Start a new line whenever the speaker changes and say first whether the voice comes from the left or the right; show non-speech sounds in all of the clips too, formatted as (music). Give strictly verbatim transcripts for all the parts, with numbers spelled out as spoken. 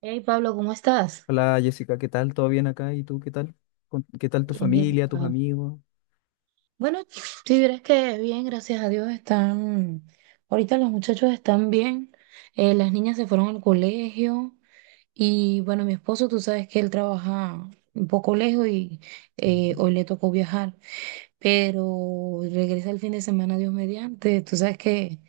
right: Hey Pablo, ¿cómo estás?
left: Hola Jessica, ¿qué tal? ¿Todo bien acá? ¿Y tú qué tal? ¿Con- ¿Qué tal tu
right: Bien, bien.
left: familia, tus
right: Pablo.
left: amigos?
right: Bueno, si vieras que bien, gracias a Dios están. Ahorita los muchachos están bien. Eh, las niñas se fueron al colegio. Y bueno, mi esposo, tú sabes que él trabaja un poco lejos y eh,
left: Ujú.
right: hoy le tocó viajar. Pero regresa el fin de semana, Dios mediante. Tú sabes que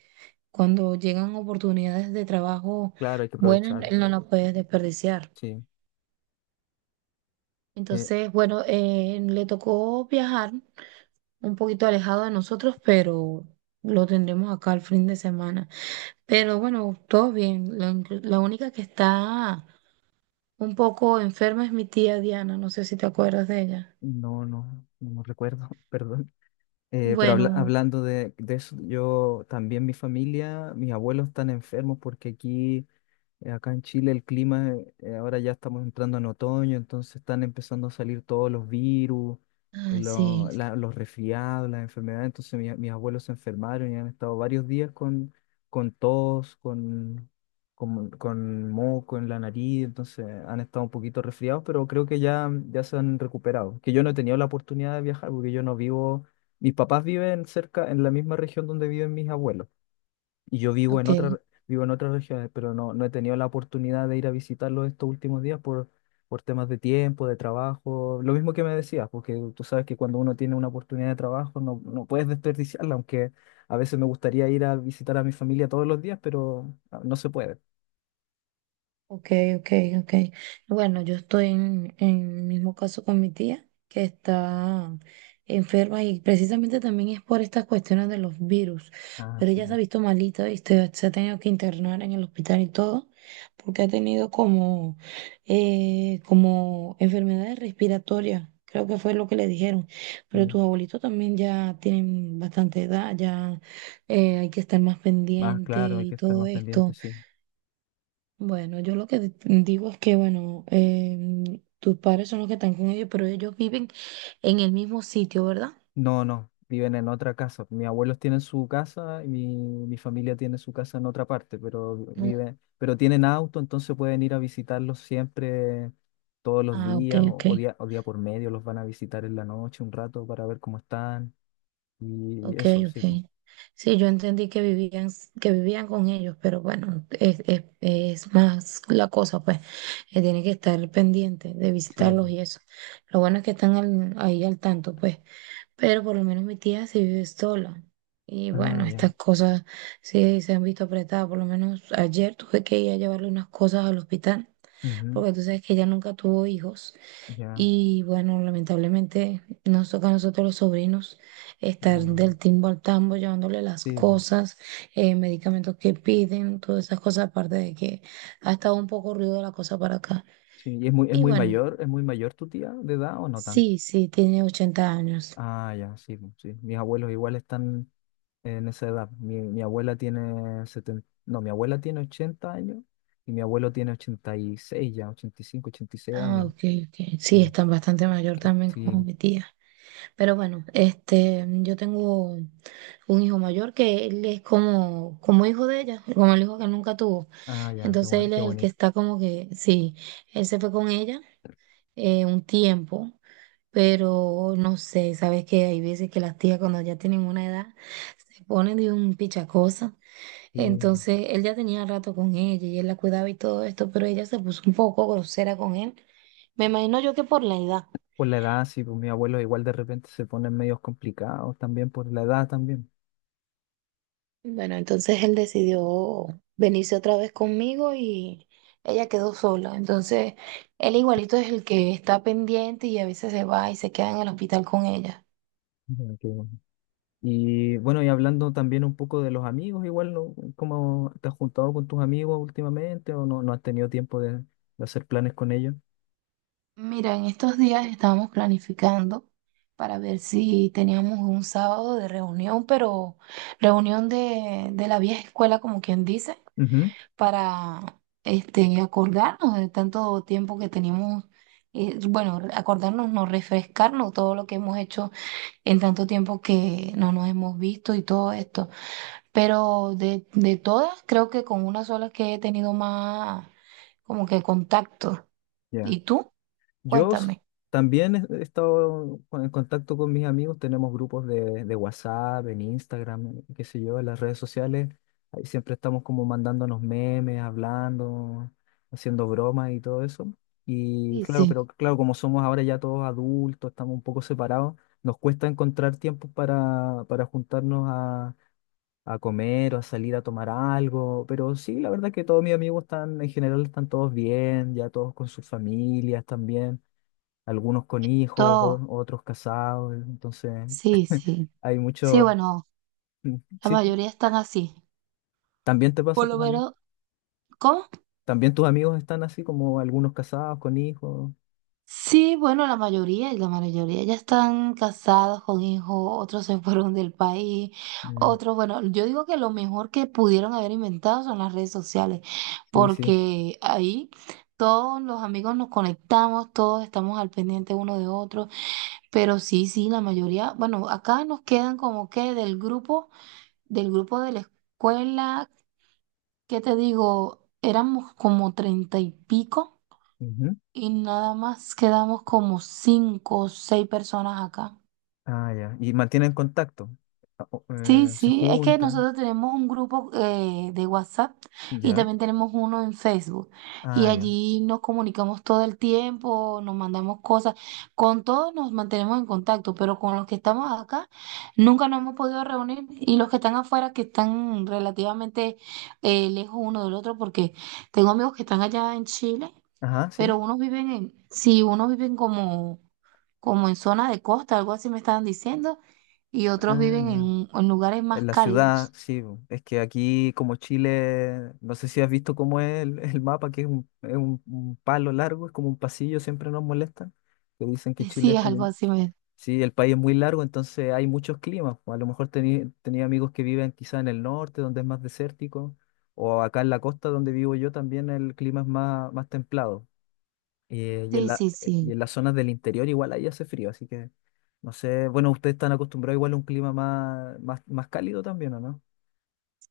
right: cuando llegan oportunidades de trabajo
left: Claro, hay que
right: buenas,
left: aprovechar.
right: él no las puede desperdiciar.
left: Sí. Eh,
right: Entonces, bueno, eh, le tocó viajar un poquito alejado de nosotros, pero lo tendremos acá el fin de semana. Pero bueno, todo bien. La, inclu- la única que está un poco enferma es mi tía Diana, no sé si te acuerdas de ella.
left: no, no, no recuerdo, (laughs) perdón. Eh, pero habla-
right: Bueno,
left: hablando de, de eso, yo también mi familia, mis abuelos están enfermos porque aquí. Eh, Acá en Chile el clima, eh, eh, ahora ya estamos entrando en otoño, entonces están empezando a salir todos los virus, eh,
right: ay, sí,
left: lo- la- los resfriados, las enfermedades. Entonces mi- mis abuelos se enfermaron y han estado varios días con, con tos, con, con, con moco en la nariz, entonces han estado un poquito resfriados, pero creo que ya, ya se han recuperado. Que yo no he tenido la oportunidad de viajar porque yo no vivo, mis papás viven cerca, en la misma región donde viven mis abuelos. Y yo vivo en
right: ok.
left: otra, vivo en otras regiones, pero no, no he tenido la oportunidad de ir a visitarlo estos últimos días por, por temas de tiempo, de trabajo. Lo mismo que me decías, porque tú sabes que cuando uno tiene una oportunidad de trabajo no, no puedes desperdiciarla, aunque a veces me gustaría ir a visitar a mi familia todos los días, pero ah, no se puede.
right: Ok, ok, ok. Bueno, yo estoy en, en el mismo caso con mi tía, que está enferma y precisamente también es por estas cuestiones de los virus.
left: Ah,
right: Pero
left: sí,
right: ella se ha
left: pues,
right: visto malita y se, se ha tenido que internar en el hospital y todo, porque ha tenido como, eh, como enfermedades respiratorias. Creo que fue lo que le dijeron. Pero
left: sí.
right: tus abuelitos también ya tienen bastante edad, ya eh, hay que estar más
left: Más
right: pendiente
left: claro, hay
right: y
left: que estar
right: todo
left: más pendiente,
right: esto.
left: sí.
right: Bueno, yo lo que di- digo es que, bueno, em, tus padres son los que están con ellos, pero ellos viven en el mismo sitio, ¿verdad?
left: No, no, viven en otra casa. Mis abuelos tienen su casa y mi, mi familia tiene su casa en otra parte, pero
right: Mm.
left: viven, pero tienen auto, entonces pueden ir a visitarlos siempre, todos los
right: Ah, ok,
left: días o,
right: ok,
left: o día, o día por medio, los van a visitar en la noche un rato para ver cómo están y
right: ok,
left: eso, sí, pues,
right: ok. Sí, yo entendí que vivían, s- que vivían con ellos, pero bueno, es, es, es más la cosa, pues, que tiene que estar pendiente de
left: sí,
right: visitarlos
left: pues.
right: y eso. Lo bueno es que están al- ahí al tanto, pues. Pero por lo menos mi tía sí vive sola. Y bueno,
left: Ah, ya,
right: estas cosas sí se han visto apretadas. Por lo menos ayer tuve que ir a llevarle unas cosas al hospital,
left: ujú,
right: porque tú sabes que ella nunca tuvo hijos.
left: ya,
right: Y bueno, lamentablemente nos toca a nosotros los sobrinos estar
left: mm,
right: del timbo al tambo, llevándole las
left: sí, pues,
right: cosas, eh, medicamentos que piden, todas esas cosas, aparte de que ha estado un poco ruido la cosa para acá.
left: sí. ¿Y es muy, es
right: Y
left: muy
right: bueno,
left: mayor, es muy mayor tu tía de edad o no tanto?
right: sí, sí, tiene ochenta años.
left: Ah, ya, sí, pues, sí. Mis abuelos igual están en esa edad. Mi, mi abuela tiene setenta, no, mi abuela tiene ochenta años y mi abuelo tiene ochenta y seis ya, ochenta ochenta y cinco ochenta y seis
right: Ah,
left: años.
right: ok, ok. Sí,
left: Sí,
right: están bastante mayor también como
left: sí.
right: mi tía. Pero bueno, este, yo tengo un hijo mayor que él es como, como hijo de ella, como el hijo que nunca tuvo.
left: Ah, ya, qué
right: Entonces
left: bueno,
right: él
left: qué
right: es el que
left: bonito.
right: está como que, sí, él se fue con ella eh, un tiempo, pero no sé, sabes que hay veces que las tías cuando ya tienen una edad se ponen de un pichacosa
left: Sí.
right: entonces él ya tenía rato con ella y él la cuidaba y todo esto, pero ella se puso un poco grosera con él. Me imagino yo que por la edad.
left: Por la edad, sí, pues mis abuelos igual de repente se ponen medios complicados también por la edad también.
right: Bueno, entonces él decidió venirse otra vez conmigo y ella quedó sola. Entonces él igualito es el que está pendiente y a veces se va y se queda en el hospital con ella.
left: Ya, qué bueno. Y bueno, y hablando también un poco de los amigos, igual, ¿no? ¿Cómo te has juntado con tus amigos últimamente o no, no has tenido tiempo de, de hacer planes con ellos?
right: Mira, en estos días estábamos planificando para ver si teníamos un sábado de reunión, pero reunión de, de la vieja escuela, como quien dice,
left: Ujú,
right: para este, acordarnos de tanto tiempo que tenemos, eh, bueno, re- acordarnos, no refrescarnos todo lo que hemos hecho en tanto tiempo que no nos hemos visto y todo esto. Pero de, de todas, creo que con una sola que he tenido más como que contacto.
left: ya.
right: ¿Y tú?
left: Yo s-
right: Cuéntame.
left: También he he estado con- en contacto con mis amigos, tenemos grupos de, de WhatsApp, en Instagram, qué sé yo, en las redes sociales. Ahí siempre estamos como mandándonos memes, hablando, haciendo bromas y todo eso. Y
right: Sí,
left: claro,
right: sí,
left: pero claro, como somos ahora ya todos adultos, estamos un poco separados, nos cuesta encontrar tiempo para, para juntarnos a, a comer o a salir a tomar algo. Pero sí, la verdad es que todos mis amigos están, en general, están todos bien, ya todos con sus familias también, algunos con hijos,
right: todo.
left: o- otros casados, entonces
right: Sí,
left: (laughs)
right: sí.
left: hay
right: Sí,
left: muchos,
right: bueno,
left: mm,
right: la
left: sí, sí.
right: mayoría están así.
left: ¿También te pasa
right: Por
left: a tus
right: lo
left: amigos?
right: menos, ¿cómo?
left: ¿También tus amigos están así como algunos casados con hijos?
right: Sí, bueno, la mayoría, la mayoría ya están casados con hijos, otros se (laughs) fueron del país,
left: Mm,
right: otros, bueno, yo digo que lo mejor que pudieron haber inventado son las redes sociales,
left: sí, sí.
right: porque ahí todos los amigos nos conectamos, todos estamos al pendiente uno de otro, pero sí, sí, la mayoría, bueno, acá nos quedan como que del grupo, del grupo de la escuela. ¿Qué te digo? Éramos como treinta y pico.
left: Ujú.
right: Y nada más quedamos como cinco o seis personas acá.
left: Ah, ya. ¿Y mantienen contacto? Ah, o-
right: Sí,
left: eh, ¿Se
right: sí, es que
left: juntan?
right: nosotros tenemos un grupo eh, de WhatsApp y
left: ¿Ya?
right: también tenemos uno en Facebook. Y
left: Ah, ya.
right: allí nos comunicamos todo el tiempo, nos mandamos cosas. Con todos nos mantenemos en contacto, pero con los que estamos acá nunca nos hemos podido reunir. Y los que están afuera, que están relativamente eh, lejos uno del otro, porque tengo amigos que están allá en Chile,
left: Ajá, sí.
right: pero unos viven en, sí, unos viven como como en zona de costa, algo así me estaban diciendo, y otros
left: Ah,
right: viven
left: ya.
right: en, en lugares
left: En
right: más
left: la ciudad,
right: cálidos.
left: sí, bo. Es que aquí como Chile, no sé si has visto cómo es el, el mapa, que es un, es un- un palo largo, es como un pasillo, siempre nos molesta. Que dicen que
right: (laughs)
left: Chile
right: Sí,
left: es como
right: algo
left: un...
right: así me...
left: Sí, el país es muy largo, entonces hay muchos climas, po. A lo mejor tení tenía amigos que viven quizá en el norte, donde es más desértico, o acá en la costa donde vivo yo también el clima es más, más templado. Eh, y en
right: Sí,
left: la,
right: sí,
left: eh, y
right: sí,
left: en las zonas del interior igual ahí hace frío, así que no sé, bueno, ustedes están acostumbrados igual a un clima más, más, más cálido también, ¿o no?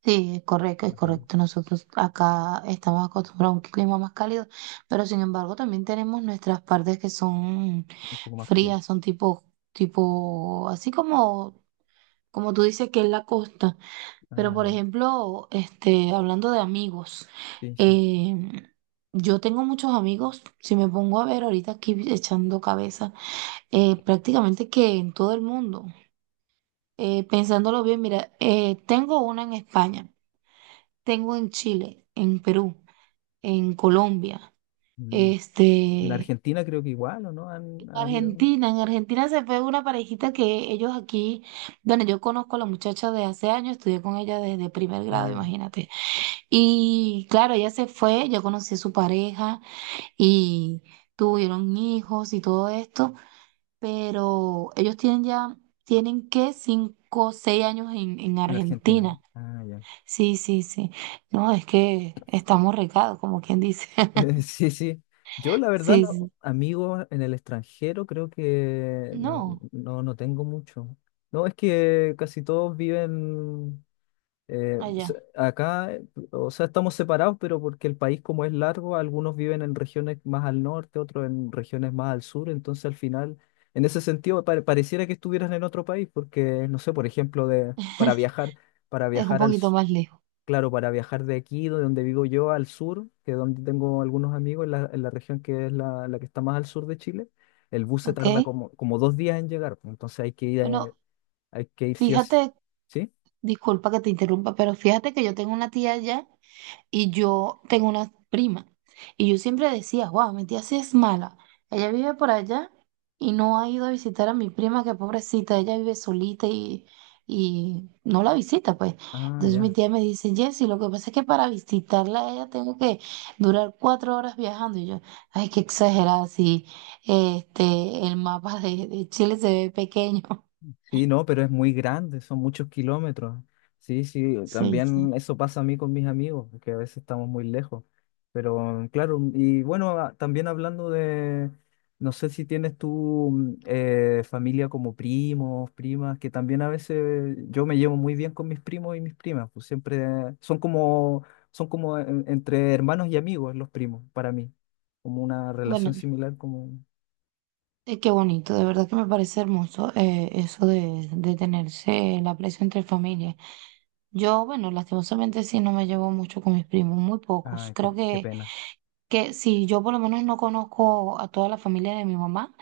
right: sí, es correcto, es
left: Ah, ya,
right: correcto. Nosotros acá estamos acostumbrados a un clima más cálido, pero sin embargo también tenemos nuestras partes que son
left: un poco más frío.
right: frías, son tipo, tipo, así como, como tú dices que es la costa. Pero
left: Ah,
right: por
left: ya.
right: ejemplo, este, hablando de amigos,
left: Sí, sí.
right: eh, yo tengo muchos amigos, si me pongo a ver ahorita aquí echando cabeza, eh, prácticamente que en todo el mundo. Eh, pensándolo bien, mira, eh, tengo una en España, tengo en Chile, en Perú, en Colombia,
left: Mm. En
right: este,
left: Argentina creo que igual, ¿o no? Han Ha habido.
right: Argentina, en Argentina se fue una parejita que ellos aquí, bueno, yo conozco a la muchacha de hace años, estudié con ella desde primer grado,
left: Ah, ya.
right: imagínate. Y claro, ella se fue, yo conocí a su pareja y tuvieron hijos y todo esto, pero ellos tienen ya, tienen que cinco, o seis años en, en
left: En Argentina.
right: Argentina.
left: Ah, ya.
right: Sí, sí, sí. No, es que estamos recados, como quien dice.
left: (laughs)
right: (laughs)
left: Sí, sí. Yo la verdad,
right: Sí,
left: no,
right: sí.
left: amigos en el extranjero creo que no,
right: No,
left: no, no tengo mucho. No, es que casi todos viven. Eh, se-
right: allá.
left: acá, eh, o sea, estamos separados, pero porque el país como es largo, algunos viven en regiones más al norte, otros en regiones más al sur, entonces al final, en ese sentido, pare- pareciera que estuvieras en otro país, porque, no sé, por ejemplo, de, para
right: (laughs)
left: viajar, para
right: Es un
left: viajar al,
right: poquito
left: su-
right: más lejos,
left: claro, para viajar de aquí, de donde vivo yo, al sur, que es donde tengo algunos amigos, en la, en la región que es la, la que está más al sur de Chile, el bus se
right: ¿ok?
left: tarda como, como dos días en llegar, pues, entonces hay que ir, eh,
right: Bueno,
left: hay que ir sí o sí.
right: fíjate,
left: ¿Sí?
right: disculpa que te interrumpa, pero fíjate que yo tengo una tía allá. Y yo tengo una prima. Y yo siempre decía, wow, mi tía sí es mala. Ella vive por allá y no ha ido a visitar a mi prima, que pobrecita, ella vive solita y, y no la visita, pues.
left: Ah,
right: Entonces mi
left: ya.
right: tía me dice, Jessy, lo que pasa es que para visitarla a ella tengo que durar cuatro horas viajando. Y yo, ay, qué exagerada, si este, el mapa de, de Chile se ve pequeño. (laughs)
left: Sí, no, pero es muy grande, son muchos kilómetros. Sí, sí,
right: Sí,
left: también
right: sí.
left: eso pasa a mí con mis amigos, que a veces estamos muy lejos. Pero claro, y bueno, a- también hablando de, no sé si tienes tú, mm, eh, familia como primos, primas, que también a veces yo me llevo muy bien con mis primos y mis primas, pues siempre son como, son como en- entre hermanos y amigos los primos, para mí, como una relación
right: Bueno,
left: similar como...
right: Eh, qué bonito, de verdad que me parece hermoso eh, eso de, de tenerse el aprecio entre familia. Yo, bueno, lastimosamente sí no me llevo mucho con mis primos, muy pocos.
left: Ah, qué,
right: Creo
left: qué
right: que,
left: pena.
right: que si yo por lo menos no conozco a toda la familia de mi mamá,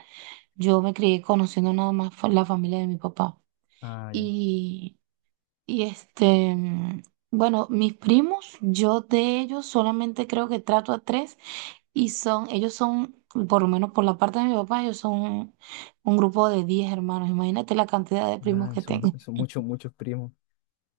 right: yo me crié conociendo nada más fa- la familia de mi papá.
left: Ah, ya.
right: Y, y este, mm, bueno, mis primos, yo de ellos solamente creo que trato a tres. Y son, ellos son, por lo menos por la parte de mi papá, ellos son un grupo de diez hermanos. Imagínate la cantidad de primos
left: Ay,
right: que
left: son,
right: tengo.
left: son
right: (laughs)
left: muchos, muchos primos.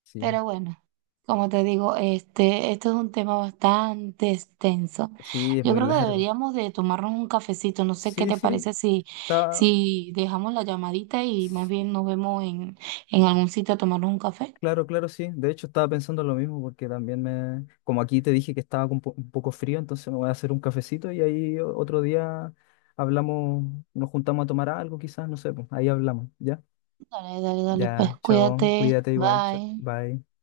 left: Sí,
right: Pero bueno, como te digo, este, esto es un tema bastante extenso.
left: sí, es
right: Yo
left: muy
right: creo que
left: largo.
right: deberíamos de tomarnos un cafecito. No sé qué
left: Sí,
right: te
left: sí,
right: parece si,
left: está.
right: si dejamos la llamadita y más
left: s-
right: bien nos vemos en, en algún sitio a tomarnos un café.
left: Claro, claro, sí. De hecho, estaba pensando lo mismo porque también me. Como aquí te dije que estaba con po- un poco frío, entonces me voy a hacer un cafecito y ahí o- otro día hablamos, nos juntamos a tomar algo, quizás, no sé, pues ahí hablamos, ¿ya?
right: Dale, dale, dale, pues
left: Ya, chao,
right: cuídate.
left: cuídate igual, chao,
right: Bye.
left: bye.